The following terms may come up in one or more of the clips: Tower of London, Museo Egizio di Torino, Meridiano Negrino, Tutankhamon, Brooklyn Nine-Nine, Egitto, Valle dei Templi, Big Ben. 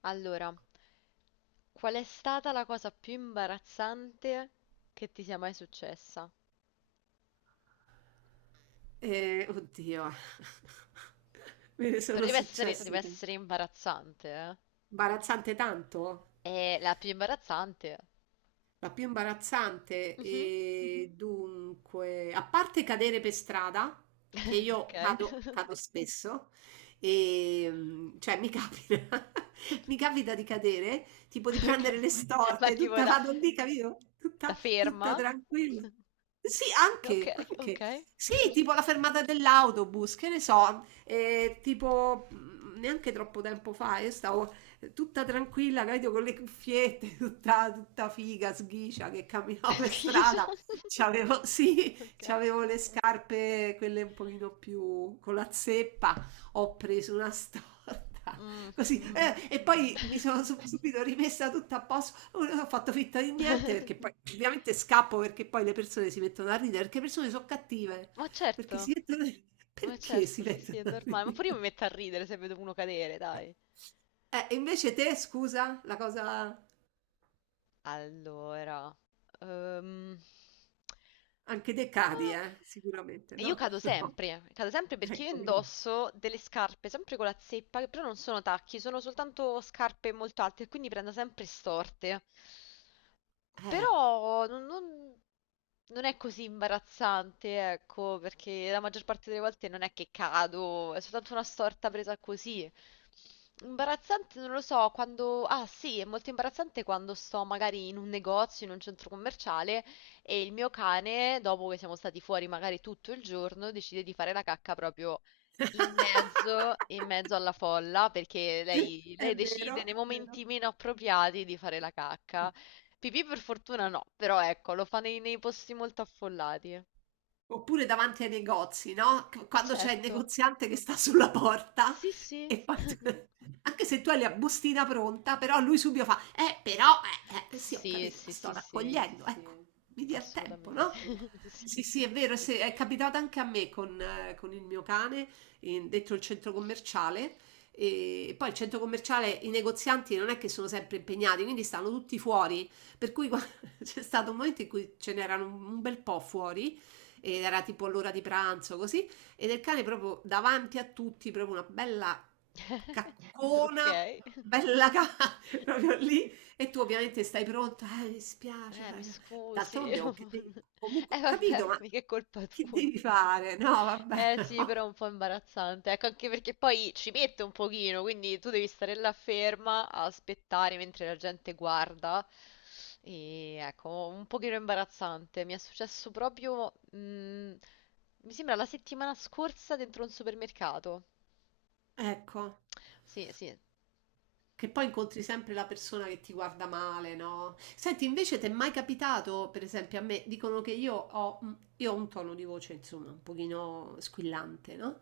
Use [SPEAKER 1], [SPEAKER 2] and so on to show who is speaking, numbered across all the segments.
[SPEAKER 1] Allora, qual è stata la cosa più imbarazzante che ti sia mai successa?
[SPEAKER 2] Oddio, me ne
[SPEAKER 1] Però
[SPEAKER 2] sono
[SPEAKER 1] deve essere, deve
[SPEAKER 2] successe.
[SPEAKER 1] essere imbarazzante,
[SPEAKER 2] Imbarazzante tanto?
[SPEAKER 1] eh? È la più imbarazzante.
[SPEAKER 2] La più imbarazzante,
[SPEAKER 1] Mhm.
[SPEAKER 2] e dunque, a parte cadere per strada, che io
[SPEAKER 1] Ok.
[SPEAKER 2] cado, cado spesso, e, cioè mi capita, mi capita di cadere, tipo di
[SPEAKER 1] Ok.
[SPEAKER 2] prendere le
[SPEAKER 1] Ma
[SPEAKER 2] storte,
[SPEAKER 1] tipo
[SPEAKER 2] tutta
[SPEAKER 1] da,
[SPEAKER 2] vado lì, capito?
[SPEAKER 1] da
[SPEAKER 2] Tutta,
[SPEAKER 1] ferma?
[SPEAKER 2] tutta tranquilla. Sì,
[SPEAKER 1] Ok,
[SPEAKER 2] anche, anche.
[SPEAKER 1] ok.
[SPEAKER 2] Sì, tipo la fermata dell'autobus, che ne so, tipo neanche troppo tempo fa, io stavo tutta tranquilla, capito, con le cuffiette, tutta, tutta figa, sghicia che camminavo per strada.
[SPEAKER 1] Schifo.
[SPEAKER 2] C'avevo, sì,
[SPEAKER 1] Ok.
[SPEAKER 2] c'avevo le scarpe, quelle un pochino più con la zeppa. Ho preso una storta,
[SPEAKER 1] Mm,
[SPEAKER 2] così.
[SPEAKER 1] mhm.
[SPEAKER 2] E poi mi sono subito rimessa tutta a posto. Non ho fatto finta di niente perché poi ovviamente scappo perché poi le persone si mettono a ridere, perché le persone sono cattive.
[SPEAKER 1] Ma
[SPEAKER 2] Perché
[SPEAKER 1] certo,
[SPEAKER 2] si mettono...
[SPEAKER 1] ma
[SPEAKER 2] Perché si
[SPEAKER 1] certo, sì, sì,
[SPEAKER 2] mettono
[SPEAKER 1] è
[SPEAKER 2] a
[SPEAKER 1] normale. Ma
[SPEAKER 2] ridere?
[SPEAKER 1] pure io mi metto a ridere se vedo uno cadere, dai.
[SPEAKER 2] Invece te, scusa, la cosa...
[SPEAKER 1] Allora, ehm,
[SPEAKER 2] Anche dei
[SPEAKER 1] non
[SPEAKER 2] cari,
[SPEAKER 1] lo-
[SPEAKER 2] sicuramente,
[SPEAKER 1] so. Io
[SPEAKER 2] no? No,
[SPEAKER 1] cado sempre perché io
[SPEAKER 2] ecco vedi.
[SPEAKER 1] indosso delle scarpe, sempre con la zeppa, che però non sono tacchi, sono soltanto scarpe molto alte, quindi prendo sempre storte.
[SPEAKER 2] Eh.
[SPEAKER 1] Però non è così imbarazzante, ecco, perché la maggior parte delle volte non è che cado, è soltanto una storta presa così. Imbarazzante, non lo so, quando... Ah sì, è molto imbarazzante quando sto magari in un negozio, in un centro commerciale e il mio cane, dopo che siamo stati fuori magari tutto il giorno, decide di fare la cacca proprio in mezzo, in mezzo alla folla, perché lei,
[SPEAKER 2] È
[SPEAKER 1] lei decide
[SPEAKER 2] vero,
[SPEAKER 1] nei
[SPEAKER 2] è vero.
[SPEAKER 1] momenti meno appropriati di fare la cacca. Pipì per fortuna no, però ecco, lo fa nei posti molto affollati.
[SPEAKER 2] Oppure davanti ai negozi, no, c
[SPEAKER 1] Ma
[SPEAKER 2] quando c'è il
[SPEAKER 1] certo,
[SPEAKER 2] negoziante che sta sulla porta
[SPEAKER 1] sì sì.
[SPEAKER 2] e poi tu anche se tu hai la bustina pronta, però lui subito fa: però, eh". Sì, ho
[SPEAKER 1] Sì,
[SPEAKER 2] capito, la
[SPEAKER 1] sì,
[SPEAKER 2] sto
[SPEAKER 1] sì, sì.
[SPEAKER 2] raccogliendo, ecco, Sì. Mi dia il tempo, no?
[SPEAKER 1] Assolutamente,
[SPEAKER 2] Assolutamente.
[SPEAKER 1] sì.
[SPEAKER 2] Sì, sì, è vero, se è capitato anche a me con il mio cane, in dentro il centro commerciale, e poi il centro commerciale i negozianti non è che sono sempre impegnati, quindi stanno tutti fuori, per cui qua c'è stato un momento in cui ce n'erano un bel po' fuori ed era tipo l'ora di pranzo così ed il cane proprio davanti a tutti proprio una bella caccona
[SPEAKER 1] Okay.
[SPEAKER 2] bella proprio lì e tu ovviamente stai pronta mi spiace
[SPEAKER 1] Mi scusi.
[SPEAKER 2] d'altronde oh, che devi
[SPEAKER 1] non-
[SPEAKER 2] comunque ho
[SPEAKER 1] Vabbè,
[SPEAKER 2] capito ma
[SPEAKER 1] mica è colpa
[SPEAKER 2] che
[SPEAKER 1] tua.
[SPEAKER 2] devi fare no vabbè
[SPEAKER 1] Sì, però
[SPEAKER 2] no.
[SPEAKER 1] è un po' imbarazzante. Ecco, anche perché poi ci mette un pochino, quindi tu devi stare là ferma a aspettare mentre la gente guarda. E ecco, un pochino imbarazzante. Mi è successo proprio, mi sembra la settimana scorsa dentro un supermercato.
[SPEAKER 2] ecco
[SPEAKER 1] Sì, sì.
[SPEAKER 2] Che poi incontri sempre la persona che ti guarda male, no? Senti, invece ti è mai capitato, per esempio, a me dicono che io ho, un tono di voce, insomma, un pochino squillante, no?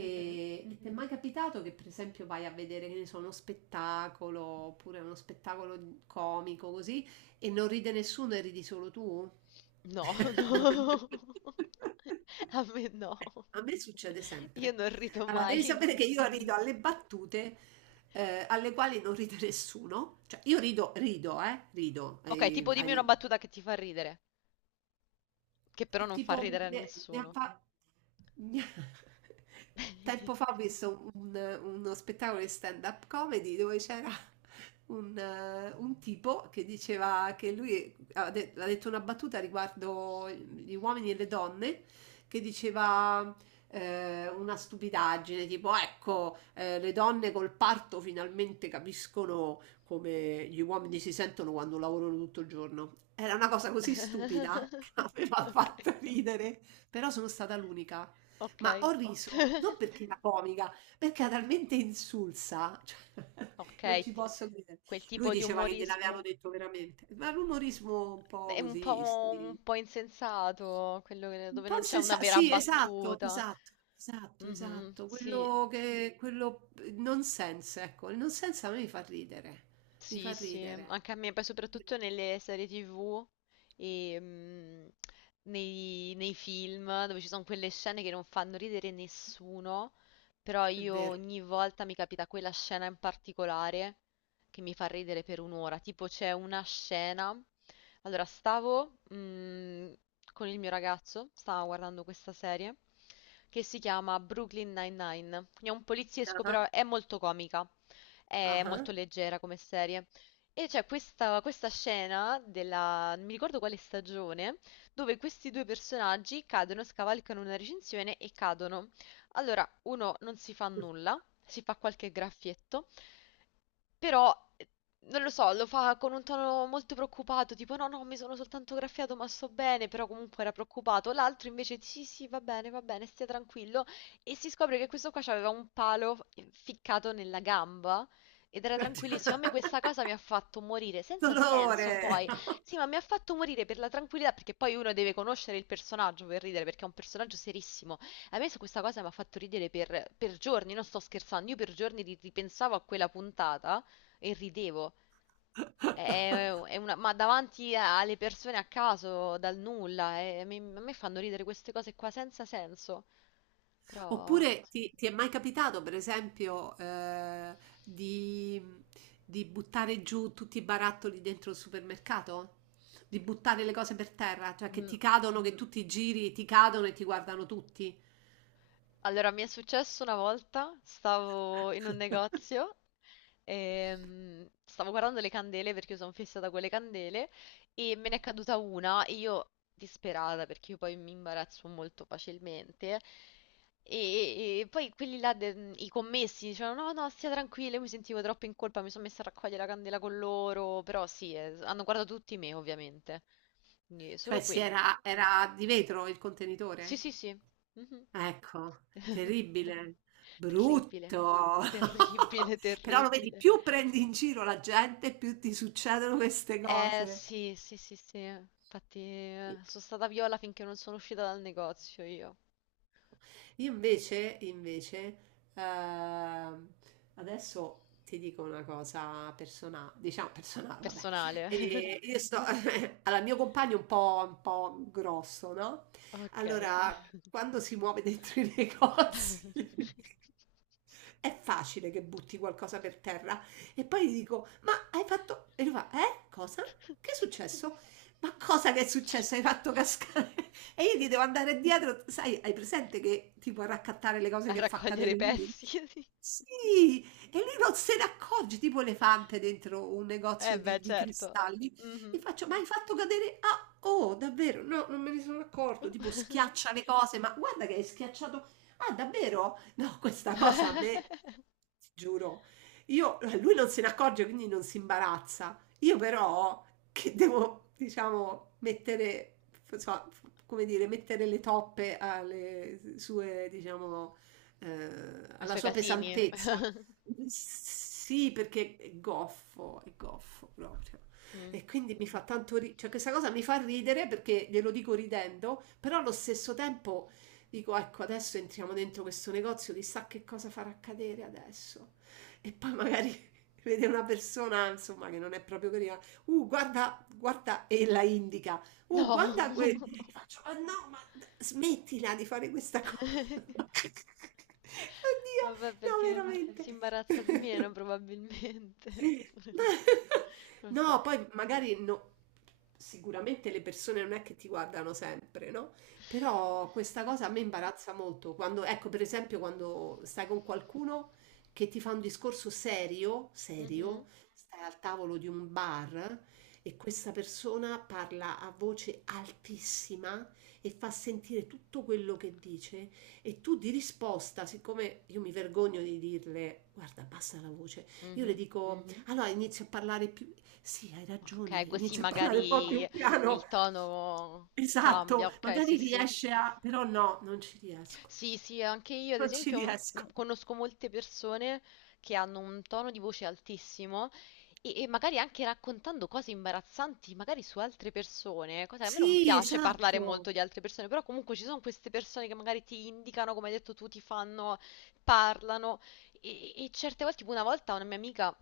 [SPEAKER 1] Mhm.
[SPEAKER 2] e ti è mai capitato che, per esempio, vai a vedere, che ne so, uno spettacolo, oppure uno spettacolo comico, così, e non ride nessuno e ridi solo tu?
[SPEAKER 1] No,
[SPEAKER 2] No.
[SPEAKER 1] no. A me no.
[SPEAKER 2] A me succede
[SPEAKER 1] Io
[SPEAKER 2] sempre.
[SPEAKER 1] non rido
[SPEAKER 2] Allora, devi
[SPEAKER 1] mai.
[SPEAKER 2] sapere che io rido alle battute alle quali non ride nessuno. Cioè, io rido, rido, rido.
[SPEAKER 1] Ok, tipo dimmi una battuta che ti fa ridere, che però
[SPEAKER 2] È
[SPEAKER 1] non fa
[SPEAKER 2] tipo,
[SPEAKER 1] ridere a
[SPEAKER 2] ne, ne ha
[SPEAKER 1] nessuno.
[SPEAKER 2] fa- ne- tempo fa ho visto uno spettacolo di stand-up comedy dove c'era un tipo che diceva che lui ha detto una battuta riguardo gli uomini e le donne, che diceva una stupidaggine, tipo ecco, le donne col parto finalmente capiscono come gli uomini si sentono quando lavorano tutto il giorno. Era una cosa così stupida che aveva
[SPEAKER 1] Ok,
[SPEAKER 2] fatto ridere, però sono stata l'unica. Ma ho
[SPEAKER 1] ok.
[SPEAKER 2] riso non perché era comica, perché era talmente insulsa, cioè,
[SPEAKER 1] Ok,
[SPEAKER 2] non ci
[SPEAKER 1] ti-
[SPEAKER 2] posso credere.
[SPEAKER 1] quel
[SPEAKER 2] Lui
[SPEAKER 1] tipo di
[SPEAKER 2] diceva che gliel'avevano
[SPEAKER 1] umorismo
[SPEAKER 2] detto veramente, ma l'umorismo un po'
[SPEAKER 1] è
[SPEAKER 2] così, sì.
[SPEAKER 1] un po' insensato, quello che- dove non c'è una vera
[SPEAKER 2] Sì, esatto,
[SPEAKER 1] battuta.
[SPEAKER 2] esatto, esatto,
[SPEAKER 1] Mhm,
[SPEAKER 2] esatto.
[SPEAKER 1] sì.
[SPEAKER 2] Quello che, quello il nonsense, ecco, il nonsense a me mi fa ridere, mi
[SPEAKER 1] Sì,
[SPEAKER 2] fa
[SPEAKER 1] sì,
[SPEAKER 2] ridere.
[SPEAKER 1] anche a me, poi
[SPEAKER 2] È
[SPEAKER 1] soprattutto
[SPEAKER 2] vero.
[SPEAKER 1] nelle serie TV e nei film dove ci sono quelle scene che non fanno ridere nessuno, però
[SPEAKER 2] È
[SPEAKER 1] io
[SPEAKER 2] vero.
[SPEAKER 1] ogni volta mi capita quella scena in particolare che mi fa ridere per un'ora, tipo c'è una scena, allora stavo con il mio ragazzo, stavo guardando questa serie che si chiama Brooklyn Nine-Nine, quindi è un poliziesco però è molto comica.
[SPEAKER 2] Ah,
[SPEAKER 1] È
[SPEAKER 2] ah.
[SPEAKER 1] molto leggera come serie. E c'è questa scena della, non mi ricordo quale stagione, dove questi due personaggi cadono, scavalcano una recinzione e cadono. Allora, uno non si fa nulla, si fa qualche graffietto, però, non lo so, lo fa con un tono molto preoccupato, tipo no, no, mi sono soltanto graffiato, ma sto bene, però comunque era preoccupato. L'altro invece, sì, sì, va bene, stia tranquillo. E si scopre che questo qua aveva un palo ficcato nella gamba ed era tranquillissimo. A me questa cosa mi ha fatto morire, senza senso
[SPEAKER 2] Dolore.
[SPEAKER 1] poi. Sì, ma mi ha fatto morire per la tranquillità, perché poi uno deve conoscere il personaggio per ridere, perché è un personaggio serissimo. A me su questa cosa mi ha fatto ridere per giorni, non sto scherzando, io per giorni ripensavo a quella puntata. E ridevo. Ma davanti a- alle persone a caso, dal nulla. E a me fanno ridere queste cose qua senza senso. Però...
[SPEAKER 2] Oppure ti, ti è mai capitato, per esempio, di, di buttare giù tutti i barattoli dentro il supermercato? Di buttare le cose per terra, cioè che
[SPEAKER 1] mm,
[SPEAKER 2] ti cadono, che tutti i giri ti cadono e ti guardano tutti.
[SPEAKER 1] allora, mi è successo una volta, stavo in un negozio e stavo guardando le candele perché io sono fissata con le candele e me ne è caduta una e io disperata perché io poi mi imbarazzo molto facilmente e poi quelli là, i commessi dicevano no no stia tranquilla, io mi sentivo troppo in colpa, mi sono messa a raccogliere la candela con loro, però sì, hanno guardato tutti me ovviamente, quindi
[SPEAKER 2] Cioè,
[SPEAKER 1] solo
[SPEAKER 2] si
[SPEAKER 1] quella.
[SPEAKER 2] era, era di vetro il
[SPEAKER 1] Sì,
[SPEAKER 2] contenitore.
[SPEAKER 1] sì, sì. Mh-mh.
[SPEAKER 2] Ecco, terribile, brutto.
[SPEAKER 1] Terribile, terribile,
[SPEAKER 2] Però lo vedi,
[SPEAKER 1] terribile.
[SPEAKER 2] più prendi in giro la gente, più ti succedono queste
[SPEAKER 1] Eh
[SPEAKER 2] cose.
[SPEAKER 1] sì, sì, sì, sì. Infatti, sono stata viola finché non sono uscita dal negozio io,
[SPEAKER 2] Io invece, ehm, adesso ti dico una cosa personale, diciamo personale, vabbè.
[SPEAKER 1] personale.
[SPEAKER 2] E io sto, allora, il mio compagno è un po' grosso, no?
[SPEAKER 1] Ok.
[SPEAKER 2] Allora, quando si muove dentro i negozi, è facile che butti qualcosa per terra. E poi gli dico, ma hai fatto... E lui fa, eh? Cosa? Che è successo? Ma cosa che è successo? Hai fatto cascare? E io gli devo andare dietro, sai, hai presente che tipo a raccattare le cose
[SPEAKER 1] A
[SPEAKER 2] che fa
[SPEAKER 1] raccogliere i
[SPEAKER 2] cadere lui?
[SPEAKER 1] pezzi, sì.
[SPEAKER 2] Sì, e lui non se ne accorge, tipo elefante dentro un
[SPEAKER 1] Eh
[SPEAKER 2] negozio
[SPEAKER 1] beh,
[SPEAKER 2] di
[SPEAKER 1] certo.
[SPEAKER 2] cristalli. Gli
[SPEAKER 1] Mhm.
[SPEAKER 2] faccio, ma hai fatto cadere? Ah, oh, davvero? No, non me ne sono
[SPEAKER 1] Uh.
[SPEAKER 2] accorto. Tipo schiaccia le cose, ma guarda che hai schiacciato. Ah, davvero? No, questa cosa a me, ti giuro, io, lui non se ne accorge, quindi non si imbarazza. Io però, che devo, diciamo, mettere, so, come dire, mettere le toppe alle sue, diciamo,
[SPEAKER 1] Ai
[SPEAKER 2] alla
[SPEAKER 1] suoi
[SPEAKER 2] sua
[SPEAKER 1] casini.
[SPEAKER 2] pesantezza. Sì, perché è goffo proprio.
[SPEAKER 1] Mm.
[SPEAKER 2] E quindi mi fa
[SPEAKER 1] Mm.
[SPEAKER 2] tanto ridere, cioè questa cosa mi fa ridere perché glielo dico ridendo, però allo stesso tempo dico, ecco, adesso entriamo dentro questo negozio, chissà che cosa farà accadere adesso. E poi magari vede una persona, insomma, che non è proprio carina. Guarda, guarda, e la indica. Guarda
[SPEAKER 1] No.
[SPEAKER 2] e faccio, "Ah, no, ma smettila di fare questa cosa. Oddio,
[SPEAKER 1] Vabbè,
[SPEAKER 2] no,
[SPEAKER 1] perché
[SPEAKER 2] veramente.
[SPEAKER 1] si imbarazza di meno probabilmente.
[SPEAKER 2] Ma-
[SPEAKER 1] Non lo so.
[SPEAKER 2] No, poi magari no, sicuramente le persone non è che ti guardano sempre, no? Però questa cosa a me imbarazza molto. Quando, ecco, per esempio, quando stai con qualcuno che ti fa un discorso serio, serio,
[SPEAKER 1] Mhm.
[SPEAKER 2] stai al tavolo di un bar e questa persona parla a voce altissima e fa sentire tutto quello che dice e tu di risposta, siccome io mi vergogno di dirle, guarda, basta la voce, io le
[SPEAKER 1] Mhm.
[SPEAKER 2] dico, allora inizio a parlare più... Sì, hai ragione,
[SPEAKER 1] Ok, così
[SPEAKER 2] inizio a parlare un po'
[SPEAKER 1] magari
[SPEAKER 2] più piano.
[SPEAKER 1] il tono cambia.
[SPEAKER 2] Esatto,
[SPEAKER 1] Ok,
[SPEAKER 2] magari
[SPEAKER 1] sì, sì.
[SPEAKER 2] riesce a... però no, non ci riesco.
[SPEAKER 1] Sì, sì, anche io ad
[SPEAKER 2] Non ci
[SPEAKER 1] esempio
[SPEAKER 2] riesco.
[SPEAKER 1] conosco molte persone che hanno un tono di voce altissimo e magari anche raccontando cose imbarazzanti, magari su altre persone, cosa che a me non
[SPEAKER 2] Sì,
[SPEAKER 1] piace parlare
[SPEAKER 2] esatto.
[SPEAKER 1] molto di altre persone, però comunque ci sono queste persone che magari ti indicano, come hai detto tu, ti fanno, parlano e certe volte, tipo una volta una mia amica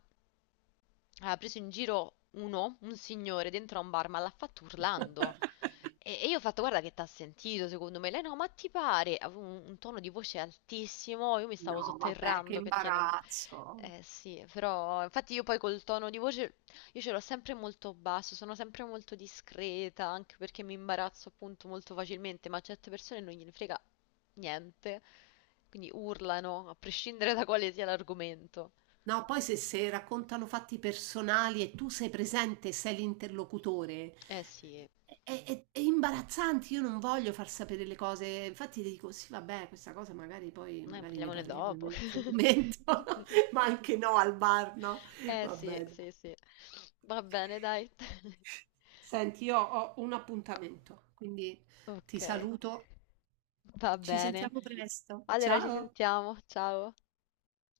[SPEAKER 1] ha preso in giro uno, un signore, dentro a un bar, ma l'ha fatto urlando. E io ho fatto, guarda che t'ha sentito, secondo me. Lei no, ma ti pare? Avevo un tono di voce altissimo, io mi stavo
[SPEAKER 2] No, vabbè, che
[SPEAKER 1] sotterrando perché non...
[SPEAKER 2] imbarazzo.
[SPEAKER 1] Eh sì, però infatti io poi col tono di voce, io ce l'ho sempre molto basso, sono sempre molto discreta, anche perché mi imbarazzo appunto molto facilmente, ma a certe persone non gliene frega niente, quindi urlano, a prescindere da quale sia l'argomento.
[SPEAKER 2] No, poi se, se raccontano fatti personali e tu sei presente, e sei l'interlocutore,
[SPEAKER 1] Eh sì,
[SPEAKER 2] è, è imbarazzante, io non voglio far sapere le cose, infatti ti dico sì, vabbè, questa cosa magari poi
[SPEAKER 1] noi
[SPEAKER 2] magari ne
[SPEAKER 1] parliamone
[SPEAKER 2] parliamo in
[SPEAKER 1] dopo.
[SPEAKER 2] un altro momento, ma anche no al bar, no?
[SPEAKER 1] Eh
[SPEAKER 2] Vabbè.
[SPEAKER 1] sì,
[SPEAKER 2] Dai.
[SPEAKER 1] sì, sì. Va bene, dai.
[SPEAKER 2] Senti, io ho un appuntamento, quindi
[SPEAKER 1] Ok,
[SPEAKER 2] ti saluto,
[SPEAKER 1] va
[SPEAKER 2] ci
[SPEAKER 1] bene.
[SPEAKER 2] sentiamo presto.
[SPEAKER 1] Allora ci
[SPEAKER 2] Ciao!
[SPEAKER 1] sentiamo, ciao.